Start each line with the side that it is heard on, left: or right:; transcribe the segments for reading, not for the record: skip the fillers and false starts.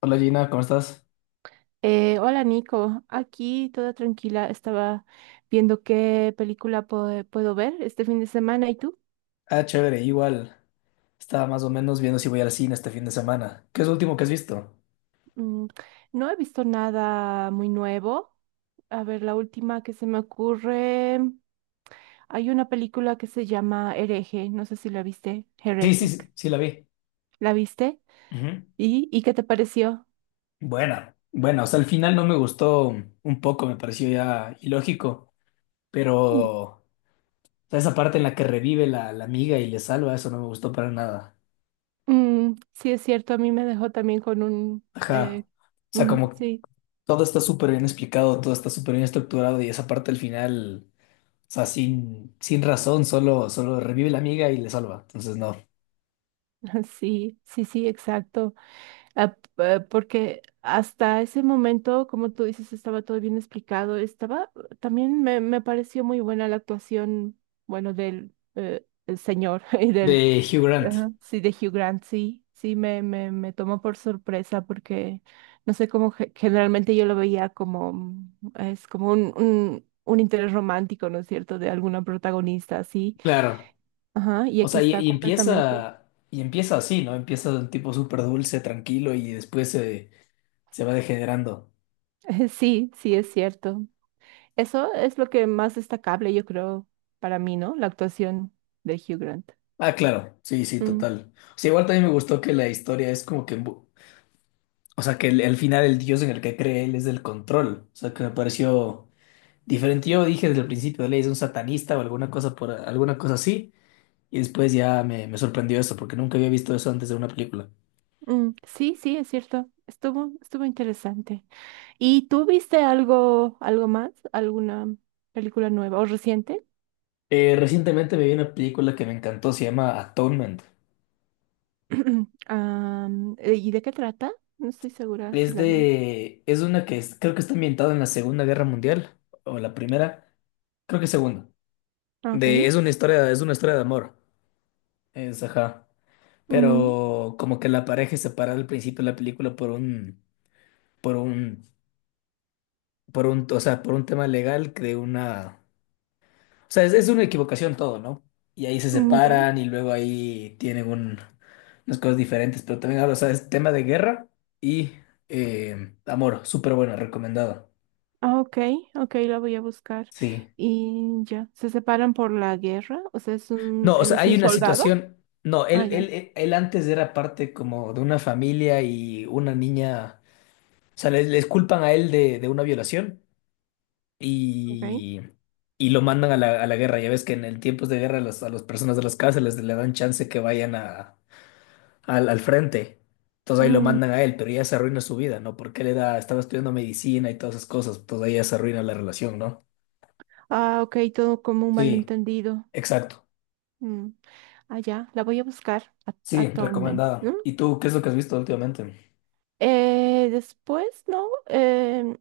left: Hola Gina, ¿cómo estás?
right: Hola Nico, aquí toda tranquila, estaba viendo qué película puedo ver este fin de semana. ¿Y tú?
left: Ah, chévere, igual. Estaba más o menos viendo si voy al cine este fin de semana. ¿Qué es lo último que has visto?
right: Mm, no he visto nada muy nuevo. A ver, la última que se me ocurre, hay una película que se llama Hereje, no sé si la viste,
left: Sí, sí, sí,
right: Heretic.
left: sí la vi.
right: ¿La viste?
left: Ujú.
right: ¿Y qué te pareció?
left: Buena, buena. O sea, al final no me gustó un poco, me pareció ya ilógico, pero
right: Mm,
left: o sea, esa parte en la que revive la amiga y le salva, eso no me gustó para nada.
right: sí, es cierto, a mí me dejó también con un...
left: Ajá. O sea,
right: mm,
left: como
right: sí,
left: todo está súper bien explicado, todo está súper bien estructurado y esa parte al final, o sea, sin razón, solo, solo revive la amiga y le salva. Entonces, no.
right: sí, sí, sí, exacto. Porque hasta ese momento, como tú dices, estaba todo bien explicado. Estaba, también me pareció muy buena la actuación, bueno, del el señor y del,
left: De Hugh Grant,
right: ajá, sí, de Hugh Grant, sí, sí, me tomó por sorpresa porque, no sé, cómo generalmente yo lo veía como, es como un interés romántico, ¿no es cierto?, de alguna protagonista, así.
left: claro.
right: Ajá, y
left: O
right: aquí
left: sea, y,
right: está
left: y
right: completamente.
left: empieza, y empieza así, ¿no? Empieza de un tipo súper dulce, tranquilo, y se va degenerando.
right: Sí, sí, es cierto. Eso es lo que más destacable, yo creo, para mí, ¿no? La actuación de Hugh Grant.
left: Ah, claro, sí, sí,
right: Mm,
left: total. O sea, igual también me gustó que la historia es como que, o sea, que al final el dios en el que cree él es del control. O sea, que me pareció diferente. Yo dije desde el principio, él es un satanista o alguna cosa por alguna cosa así, y después me sorprendió eso, porque nunca había visto eso antes de una película.
right: Sí, sí, es cierto. Estuvo, estuvo interesante. ¿Y tú viste algo, algo más? ¿Alguna película nueva o reciente?
left: Recientemente me vi una película que me encantó, se llama Atonement.
right: ¿Y de qué trata? No estoy segura si la vi.
left: Es una creo que está ambientada en la Segunda Guerra Mundial o la primera, creo que segunda.
right: Ah, ok.
left: Es una historia, es una historia de amor. Es, ajá.
right: Mm,
left: Pero como que la pareja es separada al principio de la película por un, por un, o sea, por un tema legal que de una, o sea, es una equivocación todo, ¿no? Y ahí se
right: ya.
left: separan y luego ahí tienen un, unas cosas diferentes, pero también habla, o sea, es tema de guerra y amor, súper buena, recomendada.
right: Ah, ok, ok, la voy a buscar.
left: Sí.
right: Y ya, ¿se separan por la guerra? O sea, es un,
left: No, o
right: él
left: sea,
right: es
left: hay
right: un
left: una
right: soldado.
left: situación. No,
right: Ah, ya,
left: él antes era parte como de una familia y una niña. O sea, les culpan a él de una violación
right: ok.
left: y, y lo mandan a a la guerra. Ya ves que en, el tiempos de guerra a las personas de las cárceles le dan chance que vayan a, al frente. Entonces ahí lo
right: Mm,
left: mandan a él, pero ya se arruina su vida, ¿no? Porque él era, estaba estudiando medicina y todas esas cosas. Entonces ahí ya se arruina la relación, ¿no?
right: ah, ok, todo como un
left: Sí,
right: malentendido.
left: exacto.
right: Mm. Ah, ya, la voy a buscar
left: Sí,
right: actualmente,
left: recomendada.
right: ¿no?
left: ¿Y tú qué es lo que has visto últimamente?
right: Después, ¿no? Em,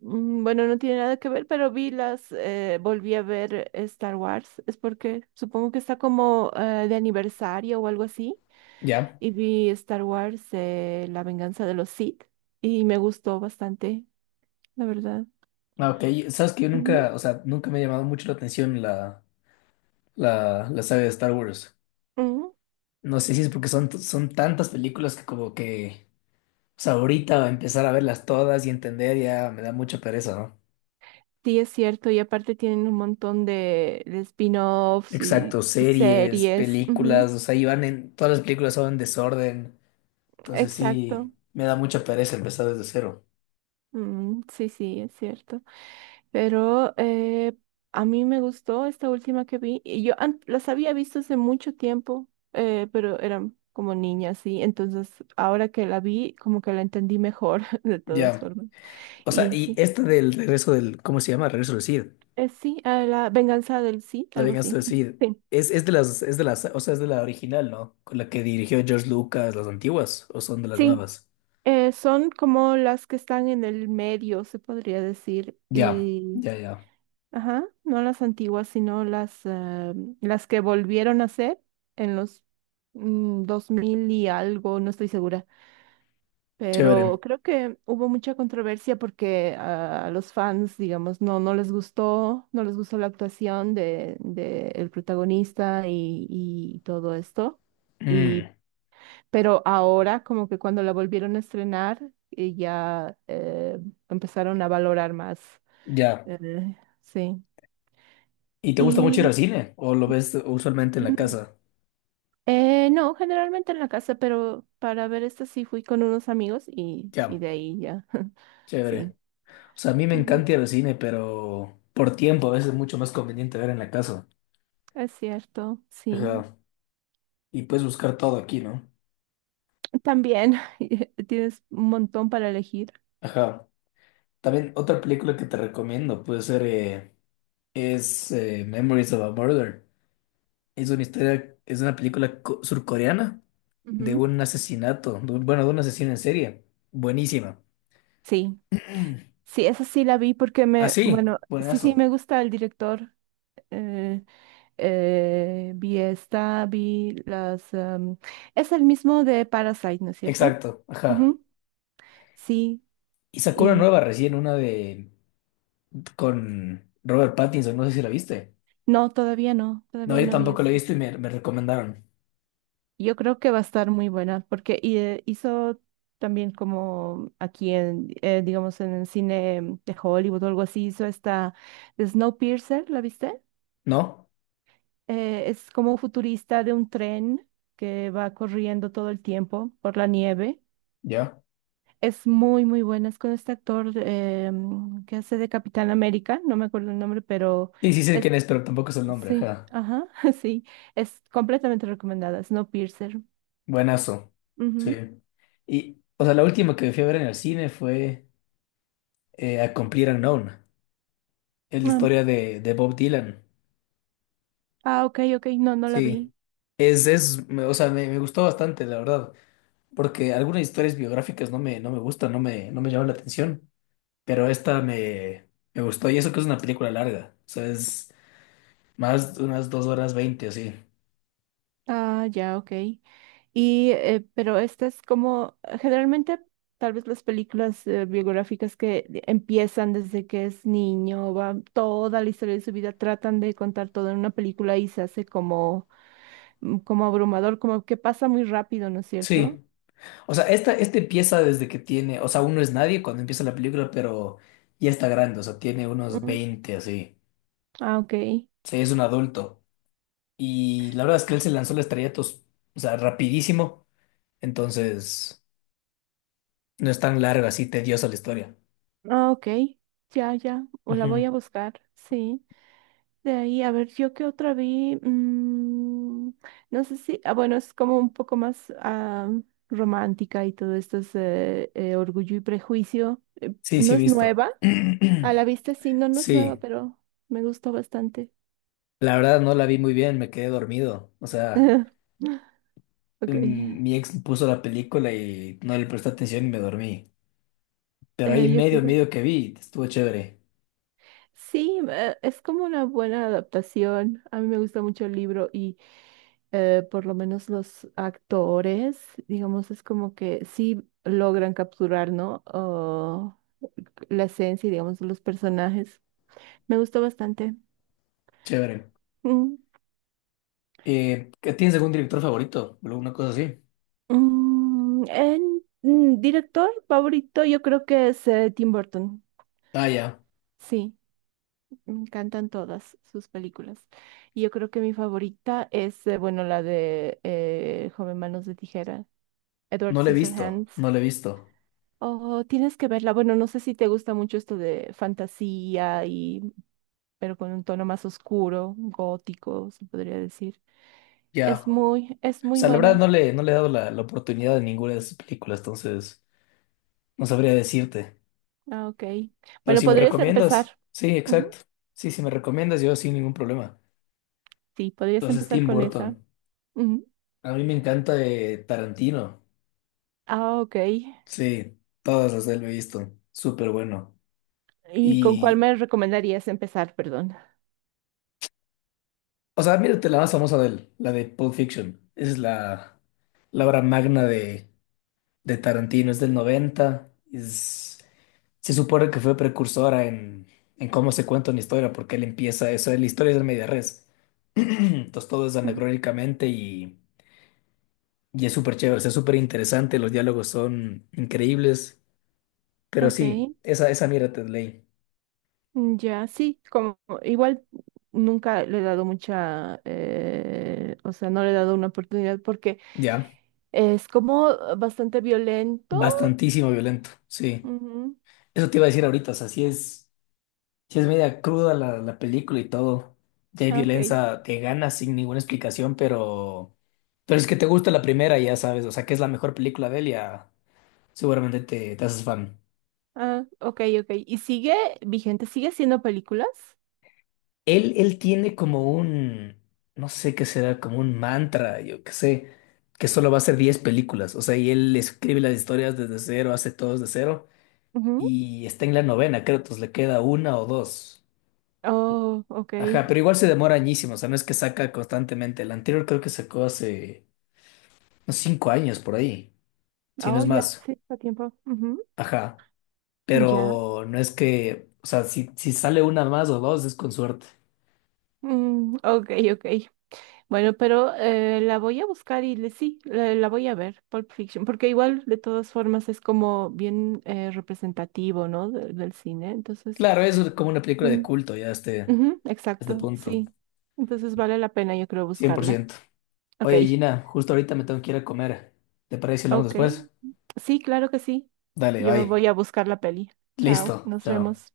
right: mm, Bueno, no tiene nada que ver, pero vi las, volví a ver Star Wars. Es porque supongo que está como de aniversario o algo así.
left: ¿Ya?
right: Y vi Star Wars, La venganza de los Sith. Y me gustó bastante, la verdad.
left: Ah, ok. Sabes que yo
right: Ujú,
left: nunca, o sea, nunca me ha llamado mucho la atención la saga de Star Wars.
right: ujú.
left: No sé si es porque son tantas películas que como que, o sea, ahorita empezar a verlas todas y entender ya me da mucha pereza, ¿no?
right: Sí, es cierto, y aparte tienen un montón de spin-offs y
left: Exacto, series,
right: series.
left: películas,
right: Ujú,
left: o sea, todas las películas son en desorden. Entonces sí,
right: exacto.
left: me da mucha pereza empezar desde cero.
right: Mm, sí, sí, es cierto. Pero a mí me gustó esta última que vi. Y yo las había visto hace mucho tiempo, pero eran como niñas, sí. Entonces, ahora que la vi, como que la entendí mejor, de todas
left: Ya.
right: formas.
left: O sea,
right: Y
left: y
right: sí,
left: esta del regreso del, ¿cómo se llama? Regreso del Cid.
right: sí, a la venganza del sí,
left: La
right: algo
left: venganza
right: así.
left: de Sid.
right: Sí,
left: Es de las, o sea, es de la original, ¿no? Con la que dirigió George Lucas, las antiguas, o son de las
right: sí.
left: nuevas.
right: Son como las que están en el medio, se podría decir,
left: Ya,
right: y,
left: ya, ya.
right: ajá, no las antiguas, sino las, ah, las que volvieron a ser en los 2000 y algo, no estoy segura,
left: Chévere.
right: pero creo que hubo mucha controversia porque ah, a los fans, digamos, no, no les gustó, no les gustó la actuación de el protagonista y todo esto. Y
left: Mm,
right: pero ahora, como que cuando la volvieron a estrenar, empezaron a valorar más.
left: ya.
right: Eh, sí.
left: ¿Y te gusta mucho ir
right: Y
left: al cine? ¿O lo ves usualmente en la
right: mm,
left: casa?
right: no, generalmente en la casa, pero para ver esta sí fui con unos amigos y
left: Ya,
right: de ahí ya. Sí.
left: chévere. O sea, a mí me
right: Ujú,
left: encanta ir al cine, pero por tiempo a veces es mucho más conveniente ver en la casa.
right: es cierto, sí.
left: Ajá. Y puedes buscar todo aquí, ¿no?
right: También tienes un montón para elegir.
left: Ajá. También otra película que te recomiendo puede ser, es Memories of a Murder. Es una historia, es una película surcoreana de
right: Ujú.
left: un asesinato, bueno, de un asesino en serie. Buenísima.
right: Sí, sí, esa sí la vi porque me,
left: Así,
right: bueno, sí, sí, me
left: buenazo.
right: gusta el director. eh, vi esta, vi las... em, es el mismo de Parasite, ¿no es cierto?
left: Exacto, ajá.
right: Ujú, sí,
left: Y sacó una
right: y
left: nueva recién, una de con Robert Pattinson, no sé si la viste.
right: no, todavía no,
left: No,
right: todavía
left: yo
right: no vi
left: tampoco la he
right: eso.
left: visto y me recomendaron.
right: Yo creo que va a estar muy buena porque hizo también como aquí en, digamos, en el cine de Hollywood o algo así, hizo esta de Snowpiercer, ¿la viste?
left: ¿No?
right: Es como futurista de un tren que va corriendo todo el tiempo por la nieve.
left: ¿Ya?
right: Es muy, muy buena. Es con este actor que hace de Capitán América, no me acuerdo el nombre, pero
left: Y sí sé
right: es,
left: quién es, pero tampoco es el nombre,
right: sí,
left: ajá.
right: ajá, sí, es completamente recomendada. Snowpiercer.
left: Buenazo. Sí.
right: Ujú.
left: Y, o sea, la última que fui a ver en el cine fue A Complete Unknown. Es la
right: Ah,
left: historia de Bob Dylan.
right: ah, ok, ok, no, no la
left: Sí,
right: vi.
left: o sea, me gustó bastante, la verdad, porque algunas historias biográficas no me, no me gustan, no me, no me llaman la atención, pero me gustó, y eso que es una película larga, o sea, es más de unas 2 horas 20, así.
right: Ah, ya, ok. Y, pero esta es como, generalmente, tal vez las películas biográficas que empiezan desde que es niño, va toda la historia de su vida, tratan de contar todo en una película y se hace como como abrumador, como que pasa muy rápido, ¿no es cierto?
left: Sí, o sea, este empieza desde que tiene, o sea, uno es nadie cuando empieza la película, pero ya está grande, o sea, tiene unos
right: Mm,
left: 20 así,
right: ah, ok.
left: o sea, es un adulto, y la verdad es que él se lanzó al estrellato, o sea, rapidísimo, entonces no es tan larga, así tediosa la historia.
right: Ah, ok. Ya, ya. O la voy
left: Ujú.
right: a buscar, sí. De ahí, a ver, yo qué otra vi. Mm, no sé si, ah, bueno, es como un poco más ah, romántica y todo esto es Orgullo y Prejuicio.
left: Sí, sí,
right: No
left: he
right: es
left: visto.
right: nueva, a la vista sí, no, no es nueva,
left: Sí,
right: pero me gustó bastante.
left: la verdad no la vi muy bien, me quedé dormido. O sea,
right: Ok.
left: mm, mi ex puso la película y no le presté atención y me dormí. Pero ahí
right: Yo
left: medio, medio
right: creo.
left: que vi, estuvo chévere,
right: Sí, es como una buena adaptación. A mí me gusta mucho el libro y por lo menos los actores, digamos, es como que sí logran capturar, ¿no? Oh, la esencia, y, digamos, de los personajes. Me gustó bastante.
left: chévere.
right: Mm,
left: ¿Tienes algún director favorito? O ¿Alguna cosa así?
right: director favorito, yo creo que es Tim Burton.
left: Ah, ya,
right: Sí, me encantan todas sus películas. Y yo creo que mi favorita es, bueno, la de Joven Manos de Tijera. Edward
left: no le he visto,
right: Scissorhands.
left: no le he visto.
right: Oh, tienes que verla. Bueno, no sé si te gusta mucho esto de fantasía y, pero con un tono más oscuro, gótico, se podría decir.
left: Ya, o
right: Es muy
left: sea, la verdad no
right: buena.
left: le, no le he dado la, la oportunidad de ninguna de sus películas, entonces no sabría decirte.
right: Ah, ok.
left: Pero
right: Bueno,
left: si me
right: podrías
left: recomiendas,
right: empezar.
left: sí,
right: Ujú,
left: exacto. Sí, si me recomiendas, yo sin ningún problema.
right: sí, podrías
left: Entonces,
right: empezar
left: Tim
right: con esa.
left: Burton.
right: Ujú.
left: A mí me encanta Tarantino.
right: Ah, ok.
left: Sí, todas las de él lo he visto. Súper bueno.
right: ¿Y con cuál
left: Y,
right: me recomendarías empezar? Perdón.
left: o sea, mírate la más famosa de él, la de Pulp Fiction. La obra magna de Tarantino. Es del 90, se supone que fue precursora en cómo se cuenta una historia, porque él empieza eso. La historia es de media res. Entonces, todo es
right: Ujú,
left: anacrónicamente y es súper chévere. O sea, es súper interesante. Los diálogos son increíbles. Pero sí,
right: ok.
left: esa mierda te leí.
right: Mm, ya, sí, como igual nunca le he dado mucha, o sea, no le he dado una oportunidad porque
left: Ya,
right: es como bastante violento.
left: bastantísimo violento, sí.
right: Ujú,
left: Eso te iba a decir ahorita, o sea, sí es, si es media cruda la, la película y todo. Ya hay
right: ah, ok,
left: violencia de ganas sin ninguna explicación, pero es que te gusta la primera, ya sabes, o sea, que es la mejor película de él, ya seguramente te, te haces fan.
right: ah, ok, ok. ¿Y sigue vigente? ¿Sigue haciendo películas?
left: Él tiene como un, no sé qué será, como un mantra, yo qué sé, que solo va a hacer 10 películas, o sea, y él escribe las historias desde cero, hace todo desde cero.
right: Ujú.
left: Y está en la novena, creo, entonces le queda una o dos.
right: Oh, ok.
left: Ajá, pero igual se demora añísimo, o sea, no es que saca constantemente. El anterior creo que sacó hace unos 5 años por ahí, si no
right: Oh,
left: es
right: ya,
left: más.
right: sí, está a tiempo. Ujú,
left: Ajá,
right: ya.
left: pero no es que, o sea, si, si sale una más o dos es con suerte.
right: Mm, ok, ok. Bueno, pero la voy a buscar y le, sí, la voy a ver, Pulp Fiction, porque igual de todas formas es como bien representativo, ¿no? Del cine. Entonces,
left: Claro, es como una película de
right: mm,
left: culto ya a
right: ujú,
left: este
right: exacto,
left: punto,
right: sí. Entonces vale la pena, yo creo,
left: cien por
right: buscarla.
left: ciento
right: Ok,
left: Oye, Gina, justo ahorita me tengo que ir a comer. ¿Te parece si hablamos
right: ok.
left: después?
right: Sí, claro que sí.
left: Dale,
right: Yo me
left: bye.
right: voy a buscar la peli. Chao,
left: Listo,
right: nos
left: chao.
right: vemos.